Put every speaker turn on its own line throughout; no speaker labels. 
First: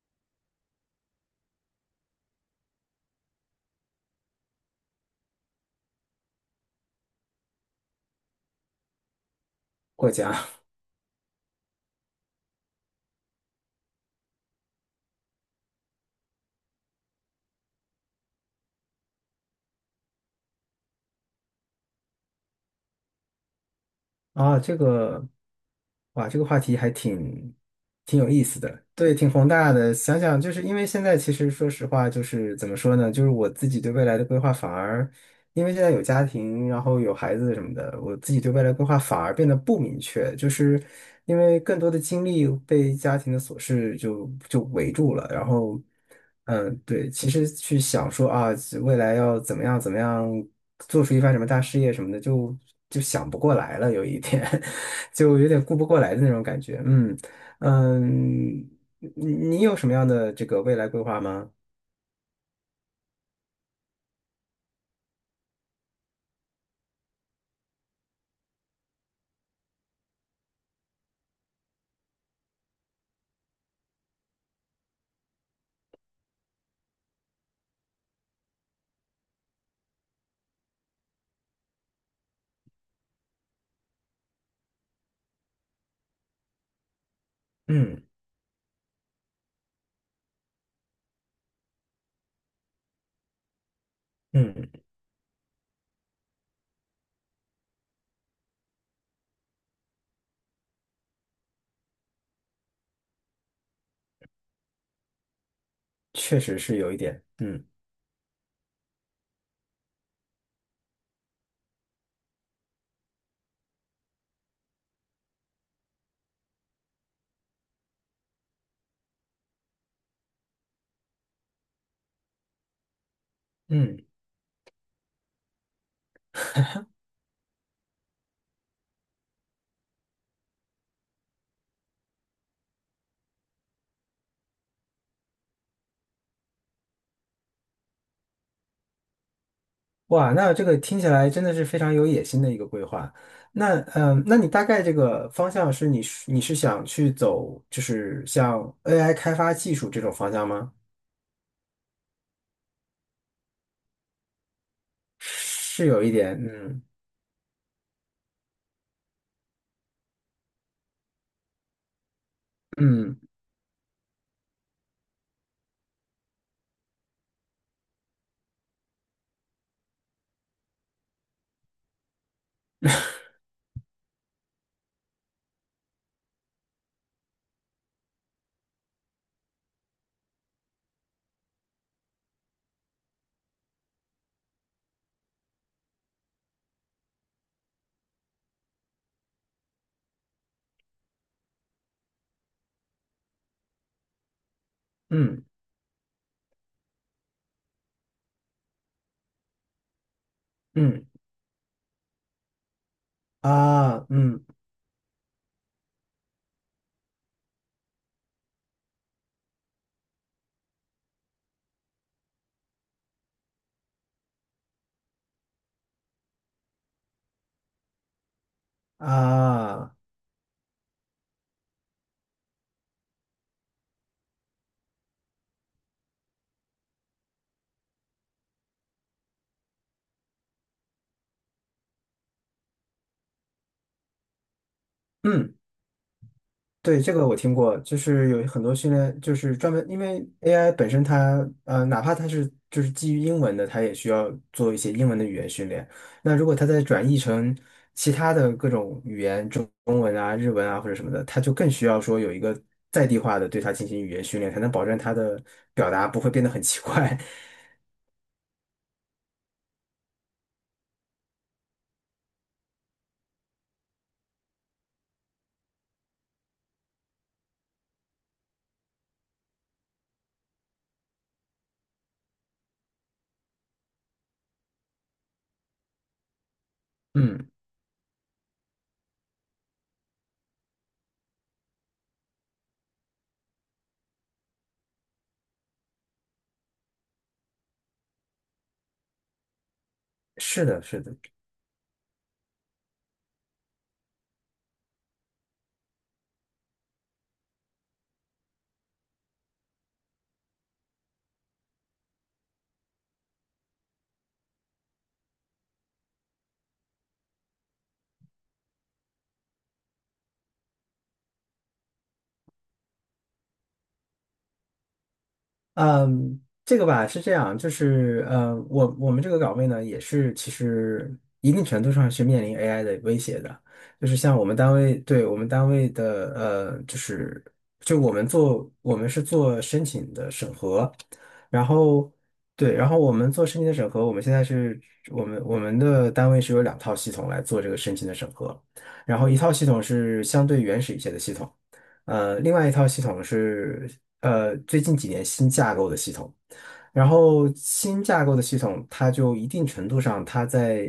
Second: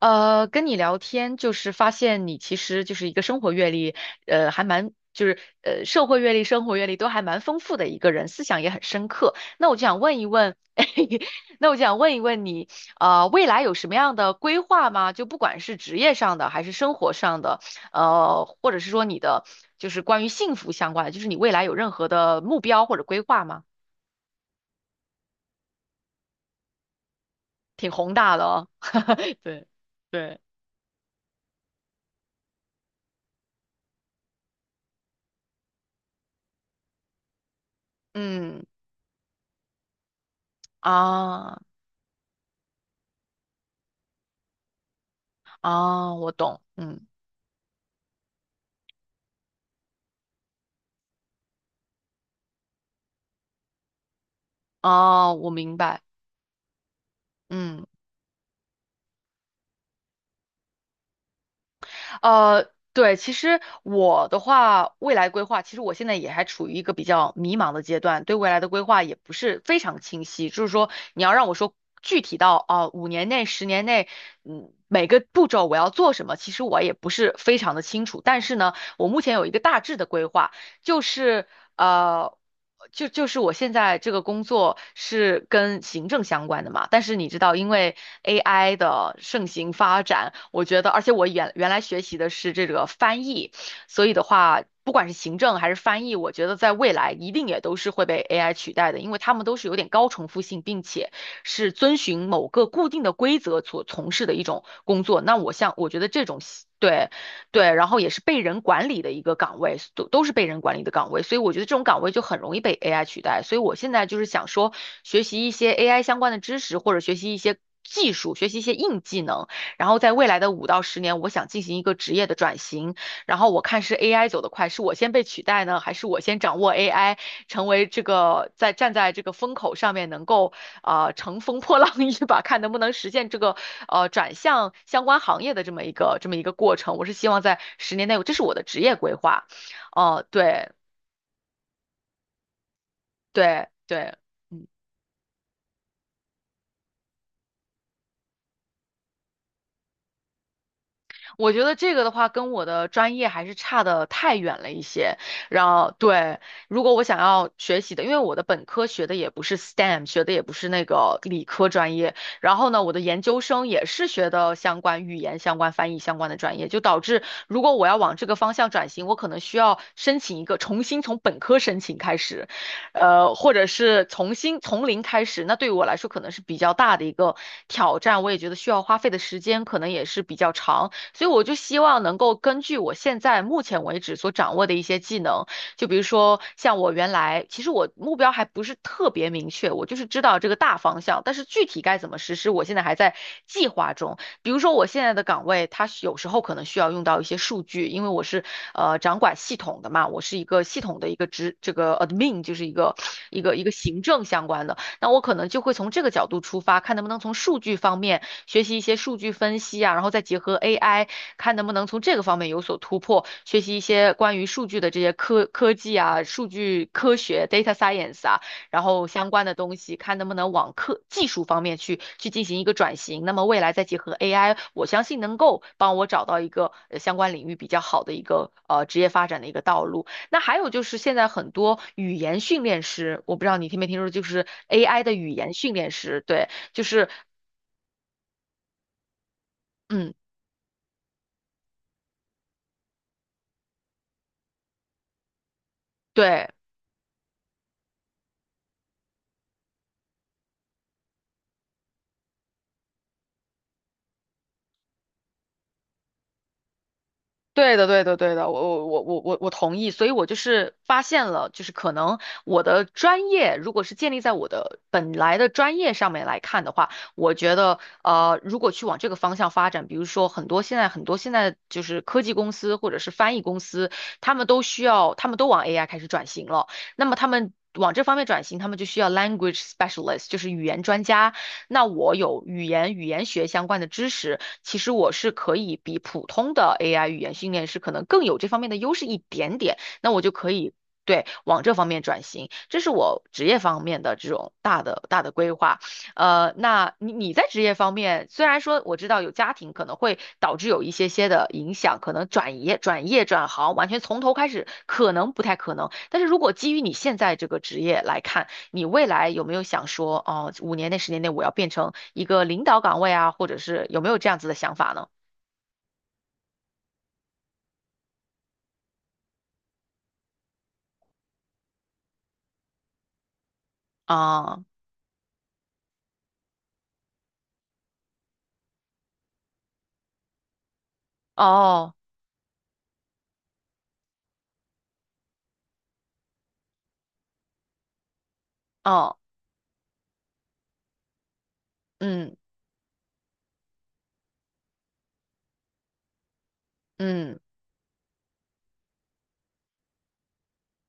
跟你聊天就是发现你其实就是一个生活阅历，还蛮社会阅历、生活阅历都还蛮丰富的一个人，思想也很深刻。那我就想
过
问一
家
问，那我就想问一问你，未来有什么样的规划吗？就不管是职业上的还是生活上的，或者是说你的关于幸福相关的，就是你未来有任何的目标或者规划吗？
啊，这个哇，这个话题还挺
挺宏
挺有
大
意
的
思
哦，
的，对，挺 宏
对
大的。想
对，
想，就是因为现在其实说实话，就是怎么说呢，就是我自己对未来的规划反而。因为现在有家庭，然后有孩子什么的，我自己对未
嗯
来规划反而变得不明确，因
啊。
为更多的精力被家庭的琐事就围住了。然后，
哦，我懂，嗯，
对，其实去想说啊，未来要怎么样怎么样，做出一番什么大事业什么的，就想不过来了，有一点，
哦，
就有
我
点
明
顾不
白，
过来的那种感觉。嗯
嗯，
嗯。你你有什么样的这个未来规划吗？
对，其实我的话，未来规划，其实我现在也还处于一个比较迷茫的阶段，对未来的规划也不是非常清晰。就是说，你要让我说具体到啊，五年内、十年内，每个步骤我要做什么，其实我也不是非常的清楚。但是呢，我目前有一个大致的规划，就是。呃，就是我现在这个工作是跟行政相关的嘛，但是你知道，因为
嗯
AI 的盛行发展，我觉得，而且我原来学习的是这个翻译，所以的话，
嗯，
不管是行政还是翻译，我觉得在未来一定也都是会被 AI 取代的，因为他们都是有点高重复性，并且是遵循某个固定的规则所从事的一种工作。那我像，我觉得这
确
种。
实是有一
对，
点，嗯
对，然后也是被人管理的一个岗位，都是被人管理的岗位，所以我觉得这种岗位就很容易被 AI 取代。所以我现在就是想说，学习一些 AI 相关的知识，或者学习一些技术，学习一些硬技能，然后在未来的5到10年，我想进行一个职业的转型。然后我看是
嗯。
AI 走得快，是我先被取代呢，还是我先掌握 AI，成为这个站在这个风口上面能够啊，乘风破浪一把，看能不能实现这个转向相关行业的这么一个过程。我是希望在十年内，这是我的职业规划。哦、
哇，那这
对
个听起来真的是非常有野心的一个规划。
对
那
对，
嗯，那你大
嗯。
概这个方向是你是想去走，就是像 AI 开发技术这种方向吗？
我觉得这个的话，跟我的专业还是差的太远了一些。然
是
后，
有一点，
对，如
嗯
果我想要学习的，因为我的本科学的也不是 STEM，学的也不是那个理科专业。然后呢，我的
嗯
研究生也是学的相关语言、相关翻译、相关的专业，就导致如果我要往这个方向转型，我可能需要申请一个重新从本科申请开始，或者是重新从零开始。那对于我来说，可能是比较大的一个挑战，我也觉得需要花费的时间可能也是比较长。所以我就希望能够根据我现在目前为止所掌握的一些技能，就比如说像我原来，其实我目标还不是特别明确，我就是知道这个大方向，但是具体该怎么实施，我现在还在计划中。比如说我现在的岗
嗯
位，它有时候可能需要用到一些数据，因为我是掌管系统的嘛，我是一个系统
嗯
的一个职，这个 admin 就是一个行
啊
政
嗯
相关的。那我可能就会从这个角度出发，看能不能从数据方面学习一些数据分析啊，然后再结合 AI，看能不能从这个方面有所突破，学习一些关于数据的这些科技啊、数据科学 data science 啊，然后相关的东
啊
西，看能不能往科技术方面去进行一个转型。那么未来再结合 AI，我相信能够帮我找到一个相关领域比较好的一个职业发展的一个道路。那还有就是现在很多语言训练师，我不知道你听没听说，就是 AI 的语言
嗯。
训练师，对，就
对，
是
这个我听过，就是有很多训练，就是专门因
嗯，
为 AI 本身它，哪怕它是就是基于英文的，它也需要做一些英文的语言训练。那如
对，
果它再转译成其他的各种语言，中文啊、日文啊或者什么的，它就更需要说有一个在地化的对它进行语言训练，才能保证它的表达不会变得很奇怪。
对的，对的，对的，我同意，所以我就是发现了，就是可能我的专业如果是建立在我的本来的专业上面来看的话，我觉得如果去往这个方向发展，比如说很多现在就是科技公司或者是翻译公司，他们都需要，他们都往 AI 开始转型了，那么 他
嗯，
们。往这方面转型，他们就需要 language specialist，就是语言专家那我有语言学相关的知识，其实我是可以比普通的 AI 语言训练师可能更有这方面的优势一点点，那我就可
是
以。
的，是的。
对，往这方面转型，这是我职业方面的这种大的规划。那你在职业方面，虽然说我知道有家庭可能会导致有一些些的影响，可能转行，完全从头开始可能不太可能。但是如果基于你现在这个职业来看，你未来有没有想说，哦，五年内、十年内我要变成一个领导岗位啊，或者是有没有这样子的想法呢？
嗯，这个吧是这样，我们这个岗位呢，也是其实一定程度上是面临 AI 的威胁的，就是像我们
啊，
单位，对我们单位的,就是就我们做我们是做申请的审核，然
哦，
后对，然后我们做申请的审核，我们现在是我们的单位是有两套系统来做这个申请的审核，
哦，
然后一套系统是相对原始一些的系统。
嗯，
另外一套系统是最近几年新架构的系统，然
嗯，
后新架构的系统，它就一定程度上，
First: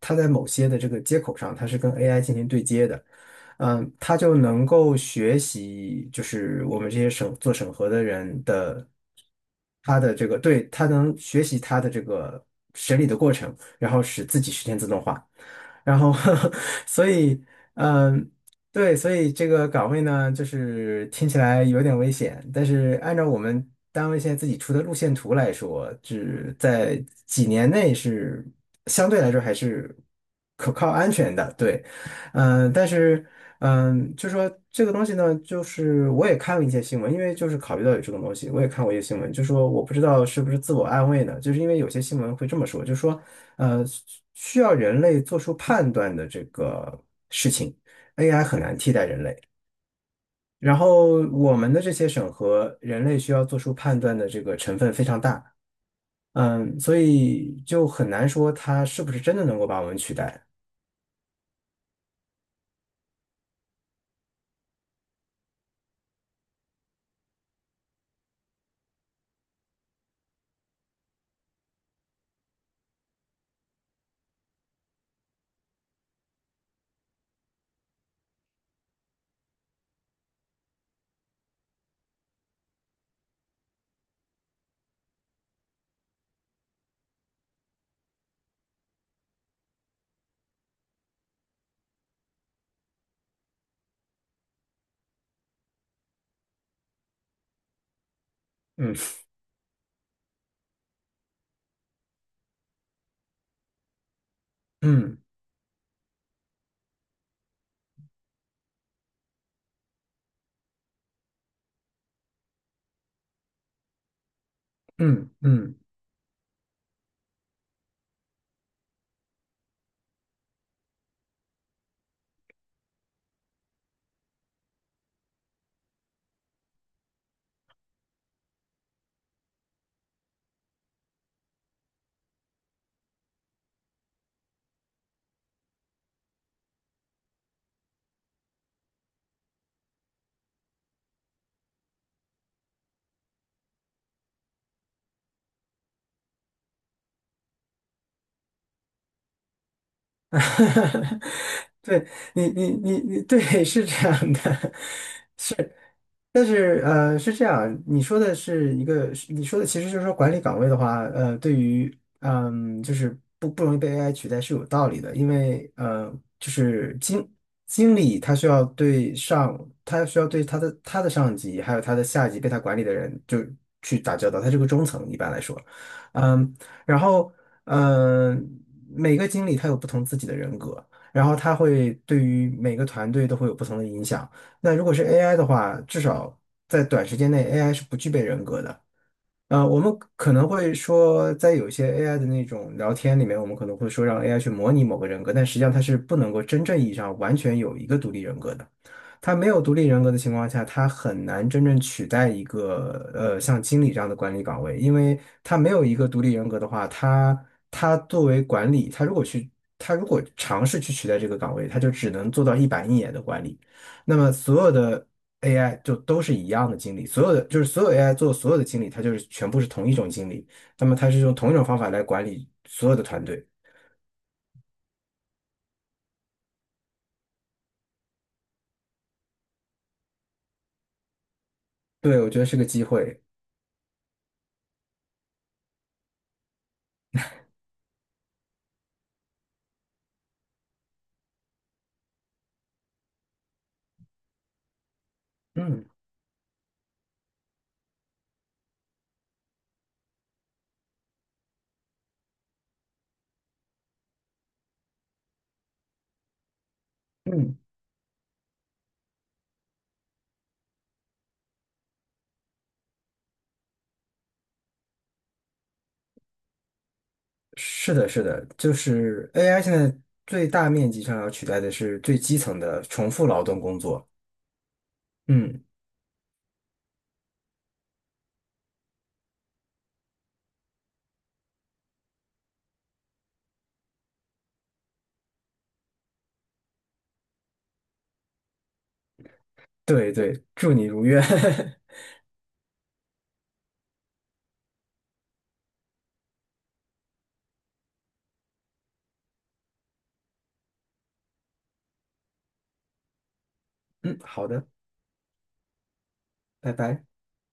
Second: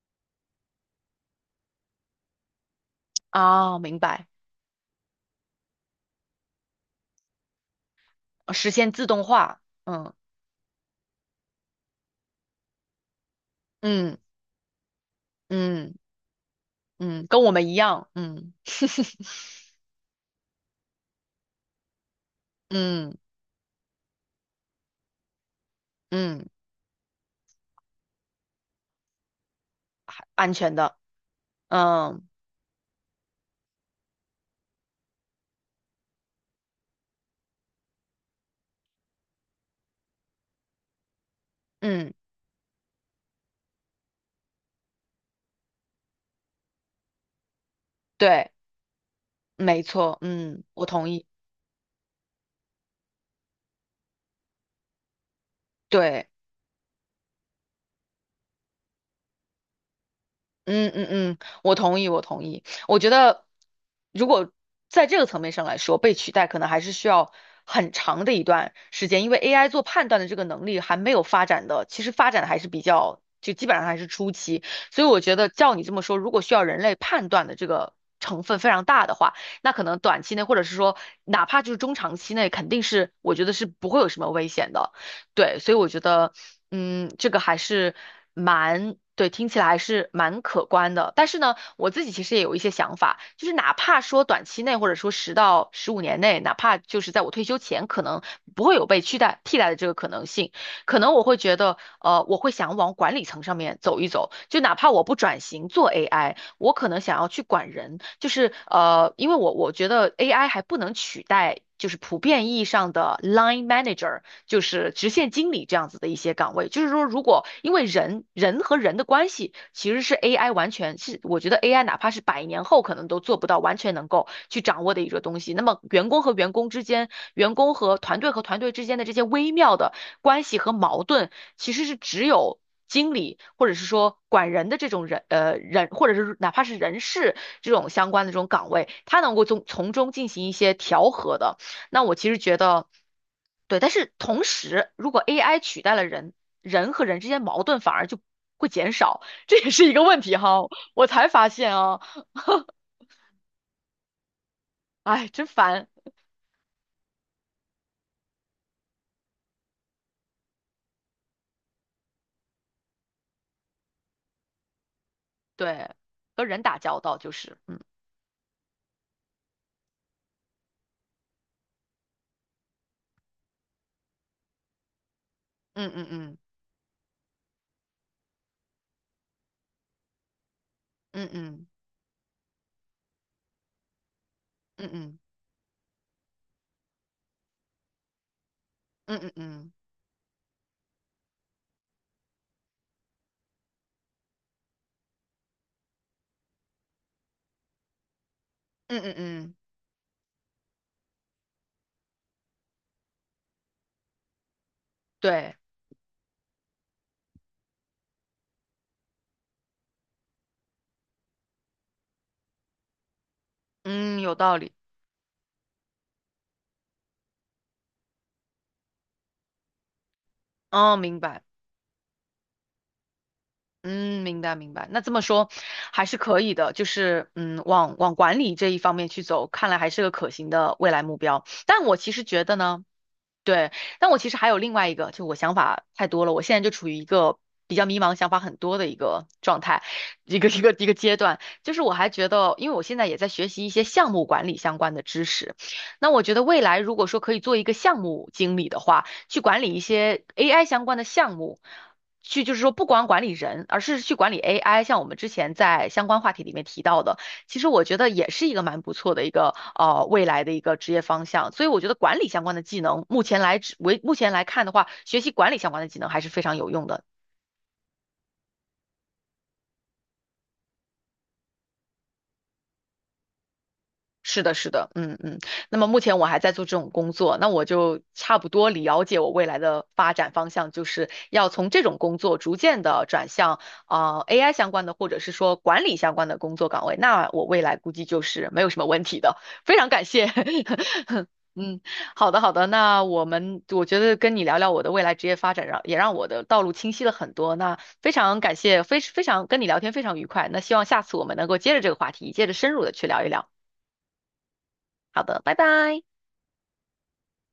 它在某些的这个接口上，它是跟 AI 进行对接的，
啊，
嗯，
明
它
白，
就能够学习，就是我们这些做审核的人
实
的。
现自动化，
他
嗯，
的这个，对，他能学习他的这个审理的过程，然后
嗯，
使自己实现自动化，
嗯，
然后 所
嗯，跟
以，
我们一样，
嗯，
嗯，
对，所 以这个岗位呢，就是听起来有点危险，但是
嗯，
按照我们单位现在自己出的路线图来说，
嗯，
只在几年内是相对来说还是
安
可
全
靠
的，
安全的，对，
嗯，
嗯，但是。嗯，就说这个东西呢，就是我也看了一些新闻，因为就是考虑到有这种东西，我也看过一些新闻，就说我不知道是不是自我安慰呢，就是因为有些
嗯，
新闻会这么说，就说需要人类做出判断的这个 AI
对，
很难替代人类，
没错，嗯，
然
我同
后
意，
我们的这些审核，人类需要做出判断的这个成分非常大，
对。
嗯，所以就很难说它是不是真的能够把我们取代，
嗯嗯嗯，我同意，我同意。我觉得，如果在这个层面上来说，被取代可能还是需要很长的一段时间，因为 AI 做判断的这个能力还没有发展的，其实发展的还是比较，就基本上还是初期。所以我觉得，照你这么说，如果需要人类判断的这个成分非常大的话，那可能短期内，或者是说哪怕就是中长期内，肯定是我觉得是不会有什么危险的。对，所以我觉得，嗯，这个还是蛮，对，听起来还是蛮可观的。但是呢，我自己其实也有一些想法，就是哪怕说短期内，或者说10到15年内，哪怕就是在我退休前，可能不会有被
嗯
取代替代的这个可能性，可能我会觉得，我会想往管理层上面走一走，就哪怕我不
嗯
转型做 AI，我可能想要去管人，就是因为我觉得 AI 还不能取代。就是普遍意义上的 line manager，就是直线
嗯
经理
嗯。
这样子的一些岗位。就是说，如果因为人和人的关系，其实是 AI 完全是，我觉得 AI 哪怕是100年后可能都做不到完全能够去掌握的一个东西。那么，员工和员工之间，员工和团队之间的这些微妙的关系和矛盾，其实是只有经理或者是说管人的这种人，或者是哪怕是人事这种相关的这种岗位，他能够从中进行一些调和的。那我其实觉得，对，但是同时，如果 AI 取代了人，人和人之间矛盾反而就会减少，这也是一个问题哈。我才发现 啊，
对你，你，你，你，对，是这样的，
哎，真烦。
但是，是这样，你说的其实就是说管理岗位的话，呃，对于，嗯，就是不容易被 AI 取代是有道理的，因为，
对，和
就
人打
是
交道
经
就是，嗯
经理他需要对上，他需要对他的上级，还有他的下级被他管理的人就去打交道，他是个中层一般来说，
嗯嗯
嗯，然后，嗯、每个经理他有不同自己的人格，然
嗯
后他
嗯
会对于每个团队都会有不同的影响。那如
嗯
果是
嗯
AI 的话，至少在短时间内，AI 是不具备人格的。
嗯嗯嗯
我们可能会说，在有一些 AI 的那种聊天里面，我们可能会说让 AI 去模拟某个人格，但实际上它是不能够真正意义上完全有一个独立人格的。
嗯嗯
它没
嗯，
有独立人格的情况下，它很难真正取代一个像经理这样的管理岗位，因为
对。
它没有一个独立人格的话，它作为管理，它如果尝试去取代这个岗位，它就只能做到一板一眼的管理。那
嗯，
么
有道
所
理。
有的 AI 就都是一样的经理，所有 AI 做所有的经理，它就是全部是同一种经理，那么
哦，
它
明
是用
白。
同一种方法来管理所有的团队。
嗯，明白明白。那这么说还是可以的，就是往管理这一方面去走，看来还是个可行的未来目标。但我其
对，
实
我觉
觉
得
得
是个机
呢。
会。
对，但我其实还有另外一个，就我想法太多了，我现在就处于一个比较迷茫、想法很多的一个状态，一个阶段。就是我还觉得，因为我现在也在学习一些项目管理相关的知识，
嗯
那我觉得未来如果说可以做一个项目经理的话，去管理一些 AI 相关的项目。去就是说，不光管理人，而是去管理 AI。像我们之前在相关话题里面提到的，其
嗯，
实我觉得也是一个蛮不错的一个未来的一个职业方向。所以我觉得管理相关的技能，目前来看的话，学习管理相关的技能还是非常有用的。
是的，是的，就是 AI 现在最大面积上要取代的是最基层的重复劳动工作。
是的，是的，嗯嗯。
嗯，
那么目前我还在做这种工作，那我就差不多了解我未来的发展方向，就是要从这种工作逐渐的转向AI 相关的，或者是说管理相关的工作岗位。那我未来估计就是没有什么问题的。非常感
对
谢，
对，祝你如愿。
嗯，好的好的。那我觉得跟你聊聊我的未来职业发展，让也让我的道路清晰了很多。那非常感谢，非常跟你聊天非常愉快。那希望下次我们能够接着这个话题，接着深入的去聊一聊。
嗯，好的，
好的，拜拜。
拜拜。